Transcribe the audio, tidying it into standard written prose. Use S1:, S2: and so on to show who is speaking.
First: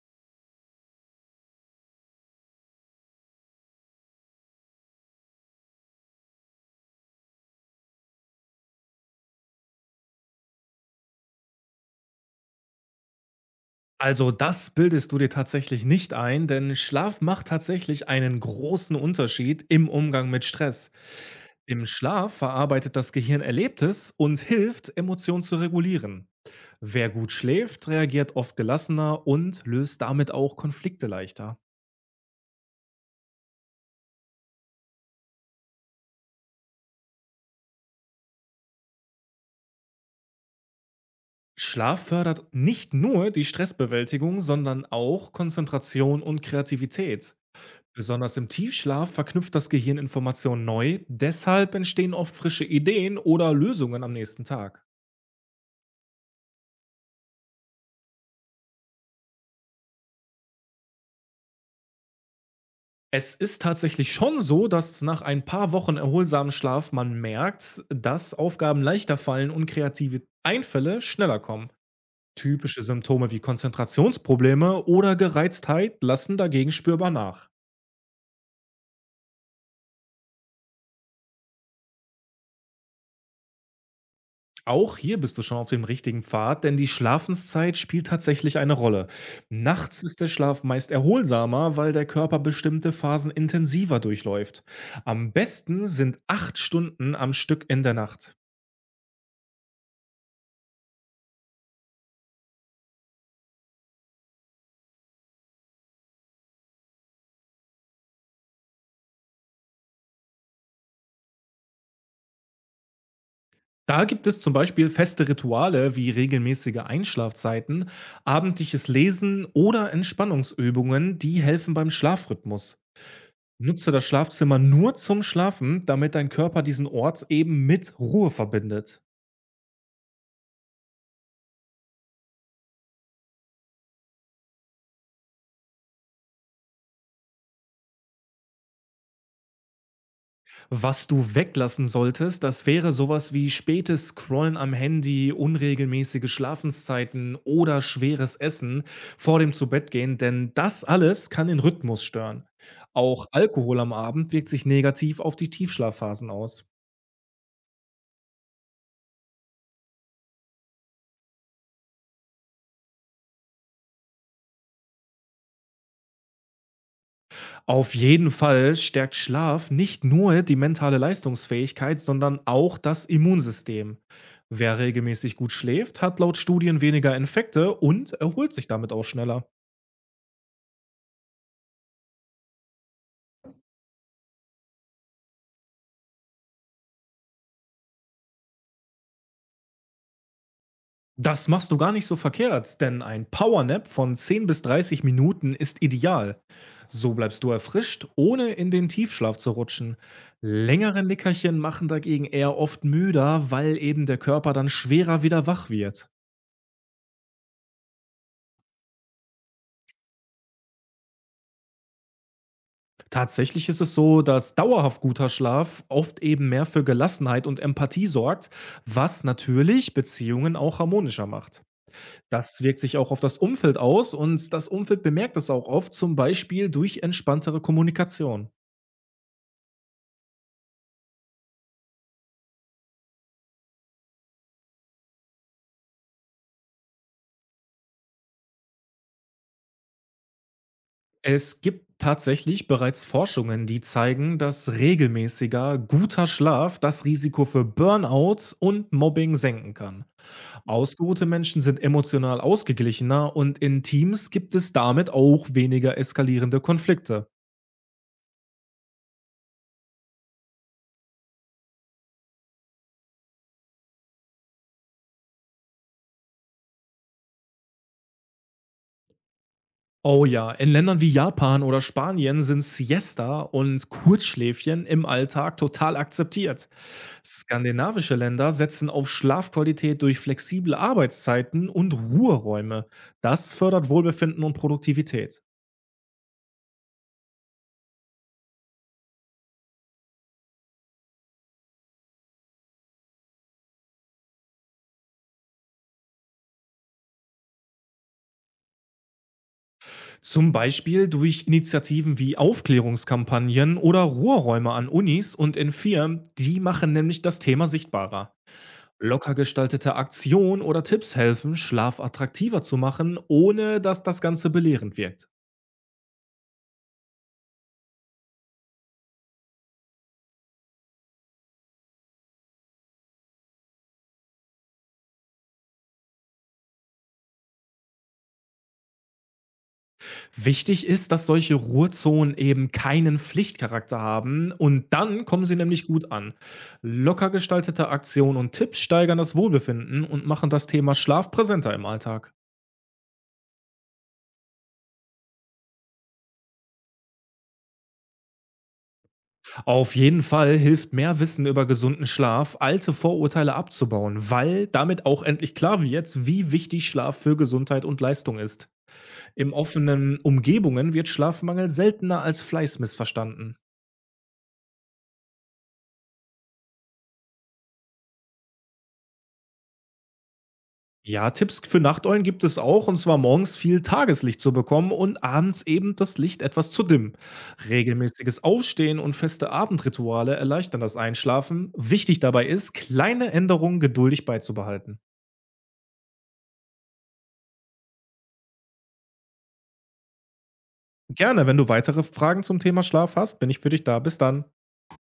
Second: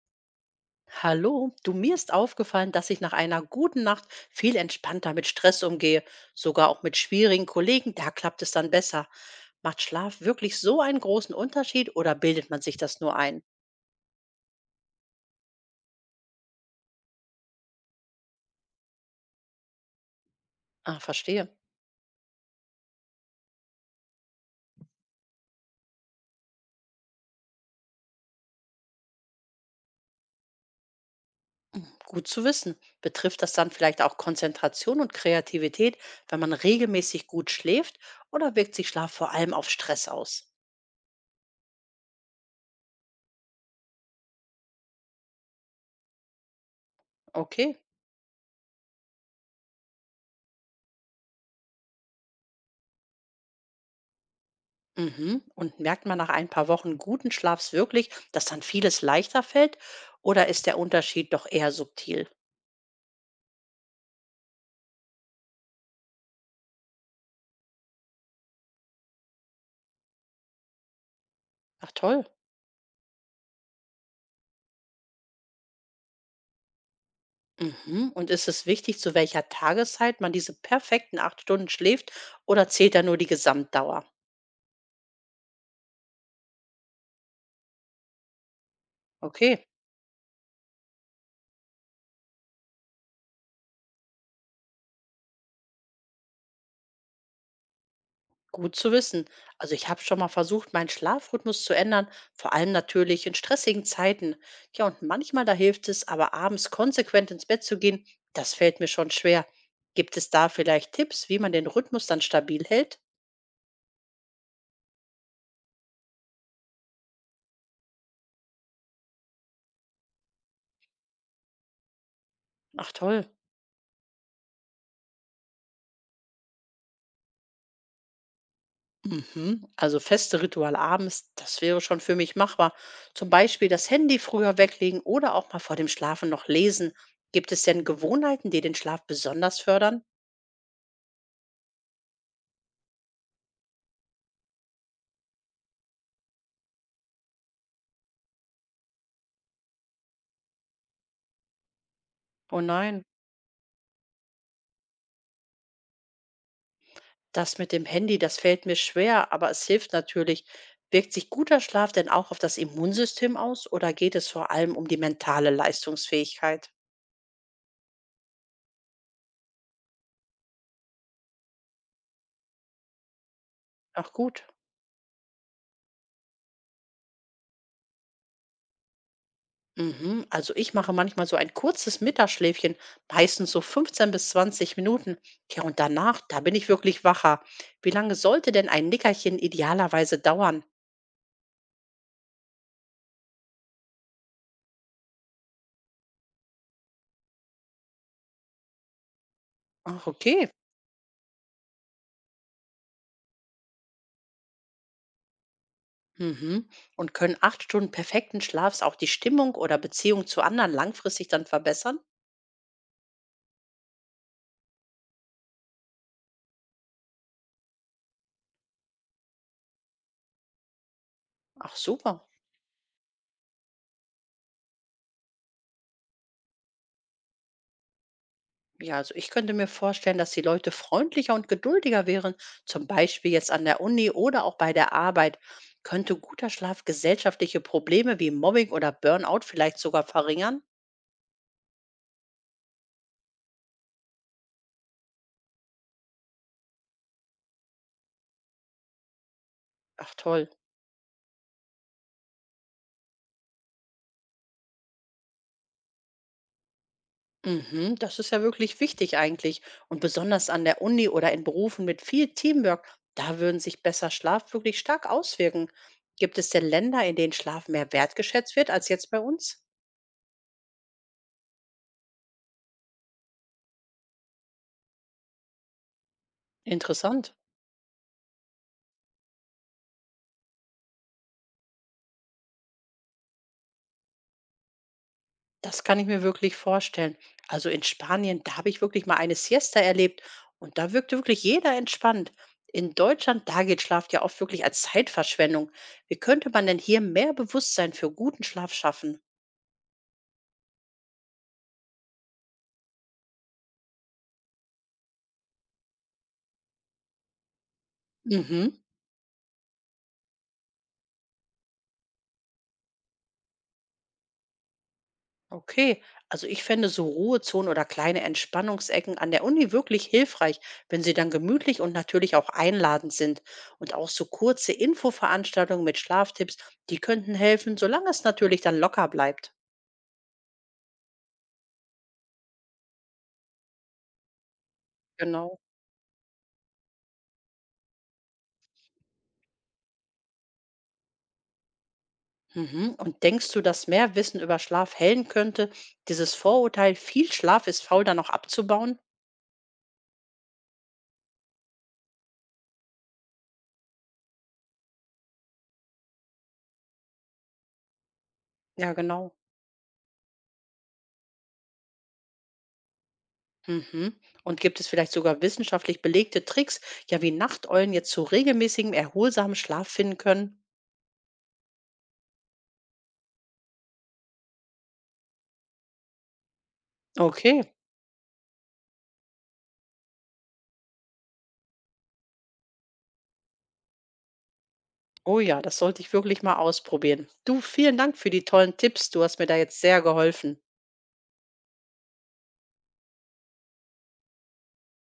S1: Hallo, du, mir ist aufgefallen, dass ich nach einer guten Nacht viel entspannter mit Stress umgehe, sogar auch mit schwierigen Kollegen, da klappt es dann besser. Macht Schlaf wirklich so einen großen Unterschied oder bildet man sich das nur ein?
S2: Also das bildest du dir tatsächlich nicht ein, denn Schlaf macht tatsächlich einen großen Unterschied im Umgang mit Stress.
S1: Ah, verstehe.
S2: Im Schlaf verarbeitet das Gehirn Erlebtes und hilft, Emotionen zu regulieren. Wer gut schläft, reagiert oft gelassener und löst damit auch Konflikte leichter.
S1: Gut zu wissen. Betrifft das dann vielleicht auch Konzentration und Kreativität, wenn man regelmäßig gut schläft oder wirkt sich Schlaf vor allem auf Stress aus?
S2: Schlaf fördert nicht nur die Stressbewältigung, sondern auch Konzentration und Kreativität.
S1: Okay.
S2: Besonders im Tiefschlaf verknüpft das Gehirn Informationen neu, deshalb entstehen oft frische Ideen oder Lösungen am nächsten Tag.
S1: Mhm. Und merkt man nach ein paar Wochen guten Schlafs wirklich, dass dann vieles leichter fällt? Oder ist der Unterschied doch eher subtil?
S2: Es ist tatsächlich schon so, dass nach ein paar Wochen erholsamen Schlaf man merkt, dass Aufgaben leichter fallen und kreative Einfälle schneller kommen.
S1: Ach toll.
S2: Typische Symptome wie Konzentrationsprobleme oder Gereiztheit lassen dagegen spürbar nach.
S1: Mhm. Und ist es wichtig, zu welcher Tageszeit man diese perfekten acht Stunden schläft? Oder zählt da nur die Gesamtdauer?
S2: Auch hier bist du schon auf dem richtigen Pfad, denn die Schlafenszeit spielt tatsächlich eine Rolle.
S1: Okay.
S2: Nachts ist der Schlaf meist erholsamer, weil der Körper bestimmte Phasen intensiver durchläuft. Am besten sind 8 Stunden am Stück in der Nacht.
S1: Gut zu wissen. Also ich habe schon mal versucht, meinen Schlafrhythmus zu ändern, vor allem natürlich in stressigen Zeiten. Ja, und manchmal da hilft es, aber abends konsequent ins Bett zu gehen, das fällt mir schon schwer. Gibt es da vielleicht Tipps, wie man den Rhythmus dann stabil hält?
S2: Da gibt es zum Beispiel feste Rituale wie regelmäßige Einschlafzeiten, abendliches Lesen oder Entspannungsübungen, die helfen beim Schlafrhythmus.
S1: Ach toll.
S2: Nutze das Schlafzimmer nur zum Schlafen, damit dein Körper diesen Ort eben mit Ruhe verbindet.
S1: Mhm. Also feste Ritual abends, das wäre schon für mich machbar. Zum Beispiel das Handy früher weglegen oder auch mal vor dem Schlafen noch lesen. Gibt es denn Gewohnheiten, die den Schlaf besonders fördern?
S2: Was du weglassen solltest, das wäre sowas wie spätes Scrollen am Handy, unregelmäßige Schlafenszeiten oder schweres Essen vor dem Zubettgehen, denn das alles kann den Rhythmus stören.
S1: Oh nein.
S2: Auch Alkohol am Abend wirkt sich negativ auf die Tiefschlafphasen aus.
S1: Das mit dem Handy, das fällt mir schwer, aber es hilft natürlich. Wirkt sich guter Schlaf denn auch auf das Immunsystem aus oder geht es vor allem um die mentale Leistungsfähigkeit?
S2: Auf jeden Fall stärkt Schlaf nicht nur die mentale Leistungsfähigkeit, sondern auch das Immunsystem.
S1: Ach gut.
S2: Wer regelmäßig gut schläft, hat laut Studien weniger Infekte und erholt sich damit auch schneller.
S1: Mhm. Also ich mache manchmal so ein kurzes Mittagsschläfchen, meistens so 15 bis 20 Minuten. Ja, und danach, da bin ich wirklich wacher. Wie lange sollte denn ein Nickerchen idealerweise dauern?
S2: Das machst du gar nicht so verkehrt, denn ein Powernap von 10 bis 30 Minuten ist ideal. So bleibst du erfrischt, ohne in den Tiefschlaf zu rutschen.
S1: Ach, okay.
S2: Längere Nickerchen machen dagegen eher oft müder, weil eben der Körper dann schwerer wieder wach wird.
S1: Mhm. Und können acht Stunden perfekten Schlafs auch die Stimmung oder Beziehung zu anderen langfristig dann verbessern?
S2: Tatsächlich ist es so, dass dauerhaft guter Schlaf oft eben mehr für Gelassenheit und Empathie sorgt, was natürlich Beziehungen auch harmonischer macht.
S1: Ach super.
S2: Das wirkt sich auch auf das Umfeld aus und das Umfeld bemerkt es auch oft, zum Beispiel durch entspanntere Kommunikation.
S1: Ja, also ich könnte mir vorstellen, dass die Leute freundlicher und geduldiger wären, zum Beispiel jetzt an der Uni oder auch bei der Arbeit. Könnte guter Schlaf gesellschaftliche Probleme wie Mobbing oder Burnout vielleicht sogar verringern?
S2: Es gibt tatsächlich bereits Forschungen, die zeigen, dass regelmäßiger, guter Schlaf das Risiko für Burnout und Mobbing senken kann.
S1: Ach toll.
S2: Ausgeruhte Menschen sind emotional ausgeglichener und in Teams gibt es damit auch weniger eskalierende Konflikte.
S1: Mhm, das ist ja wirklich wichtig eigentlich. Und besonders an der Uni oder in Berufen mit viel Teamwork, da würden sich besser Schlaf wirklich stark auswirken. Gibt es denn Länder, in denen Schlaf mehr wertgeschätzt wird als jetzt bei uns?
S2: Oh ja, in Ländern wie Japan oder Spanien sind Siesta und Kurzschläfchen im Alltag total akzeptiert.
S1: Interessant.
S2: Skandinavische Länder setzen auf Schlafqualität durch flexible Arbeitszeiten und Ruheräume. Das fördert Wohlbefinden und Produktivität.
S1: Das kann ich mir wirklich vorstellen. Also in Spanien, da habe ich wirklich mal eine Siesta erlebt und da wirkte wirklich jeder entspannt. In Deutschland, da gilt Schlaf ja oft wirklich als Zeitverschwendung. Wie könnte man denn hier mehr Bewusstsein für guten Schlaf schaffen?
S2: Zum Beispiel durch Initiativen wie Aufklärungskampagnen oder Ruheräume an Unis und in Firmen, die machen nämlich das Thema sichtbarer.
S1: Mhm,
S2: Locker gestaltete Aktionen oder Tipps helfen, Schlaf attraktiver zu machen, ohne dass das Ganze belehrend wirkt.
S1: okay. Also ich fände so Ruhezonen oder kleine Entspannungsecken an der Uni wirklich hilfreich, wenn sie dann gemütlich und natürlich auch einladend sind. Und auch so kurze Infoveranstaltungen mit Schlaftipps, die könnten helfen, solange es natürlich dann locker bleibt.
S2: Wichtig ist, dass solche Ruhezonen eben keinen Pflichtcharakter haben und dann kommen sie
S1: Genau.
S2: nämlich gut an. Locker gestaltete Aktionen und Tipps steigern das Wohlbefinden und machen das Thema Schlaf präsenter im Alltag.
S1: Mhm. Und denkst du, dass mehr Wissen über Schlaf hellen könnte, dieses Vorurteil, viel Schlaf ist faul, dann auch abzubauen?
S2: Auf jeden Fall hilft mehr Wissen über gesunden Schlaf, alte Vorurteile abzubauen, weil damit auch endlich klar wird, wie wichtig Schlaf für Gesundheit und Leistung ist.
S1: Ja, genau.
S2: In offenen Umgebungen wird Schlafmangel seltener als Fleiß missverstanden.
S1: Mhm. Und gibt es vielleicht sogar wissenschaftlich belegte Tricks, ja, wie Nachteulen jetzt zu regelmäßigem, erholsamen Schlaf finden können?
S2: Ja, Tipps für Nachteulen gibt es auch, und zwar morgens viel Tageslicht zu bekommen und abends eben das Licht etwas zu dimmen.
S1: Okay.
S2: Regelmäßiges Aufstehen und feste Abendrituale erleichtern das Einschlafen. Wichtig dabei ist, kleine Änderungen geduldig beizubehalten.
S1: Oh ja, das sollte ich wirklich mal ausprobieren. Du, vielen Dank für die tollen Tipps. Du hast mir da jetzt sehr geholfen.
S2: Gerne, wenn du weitere Fragen zum Thema Schlaf hast, bin ich für dich da. Bis dann.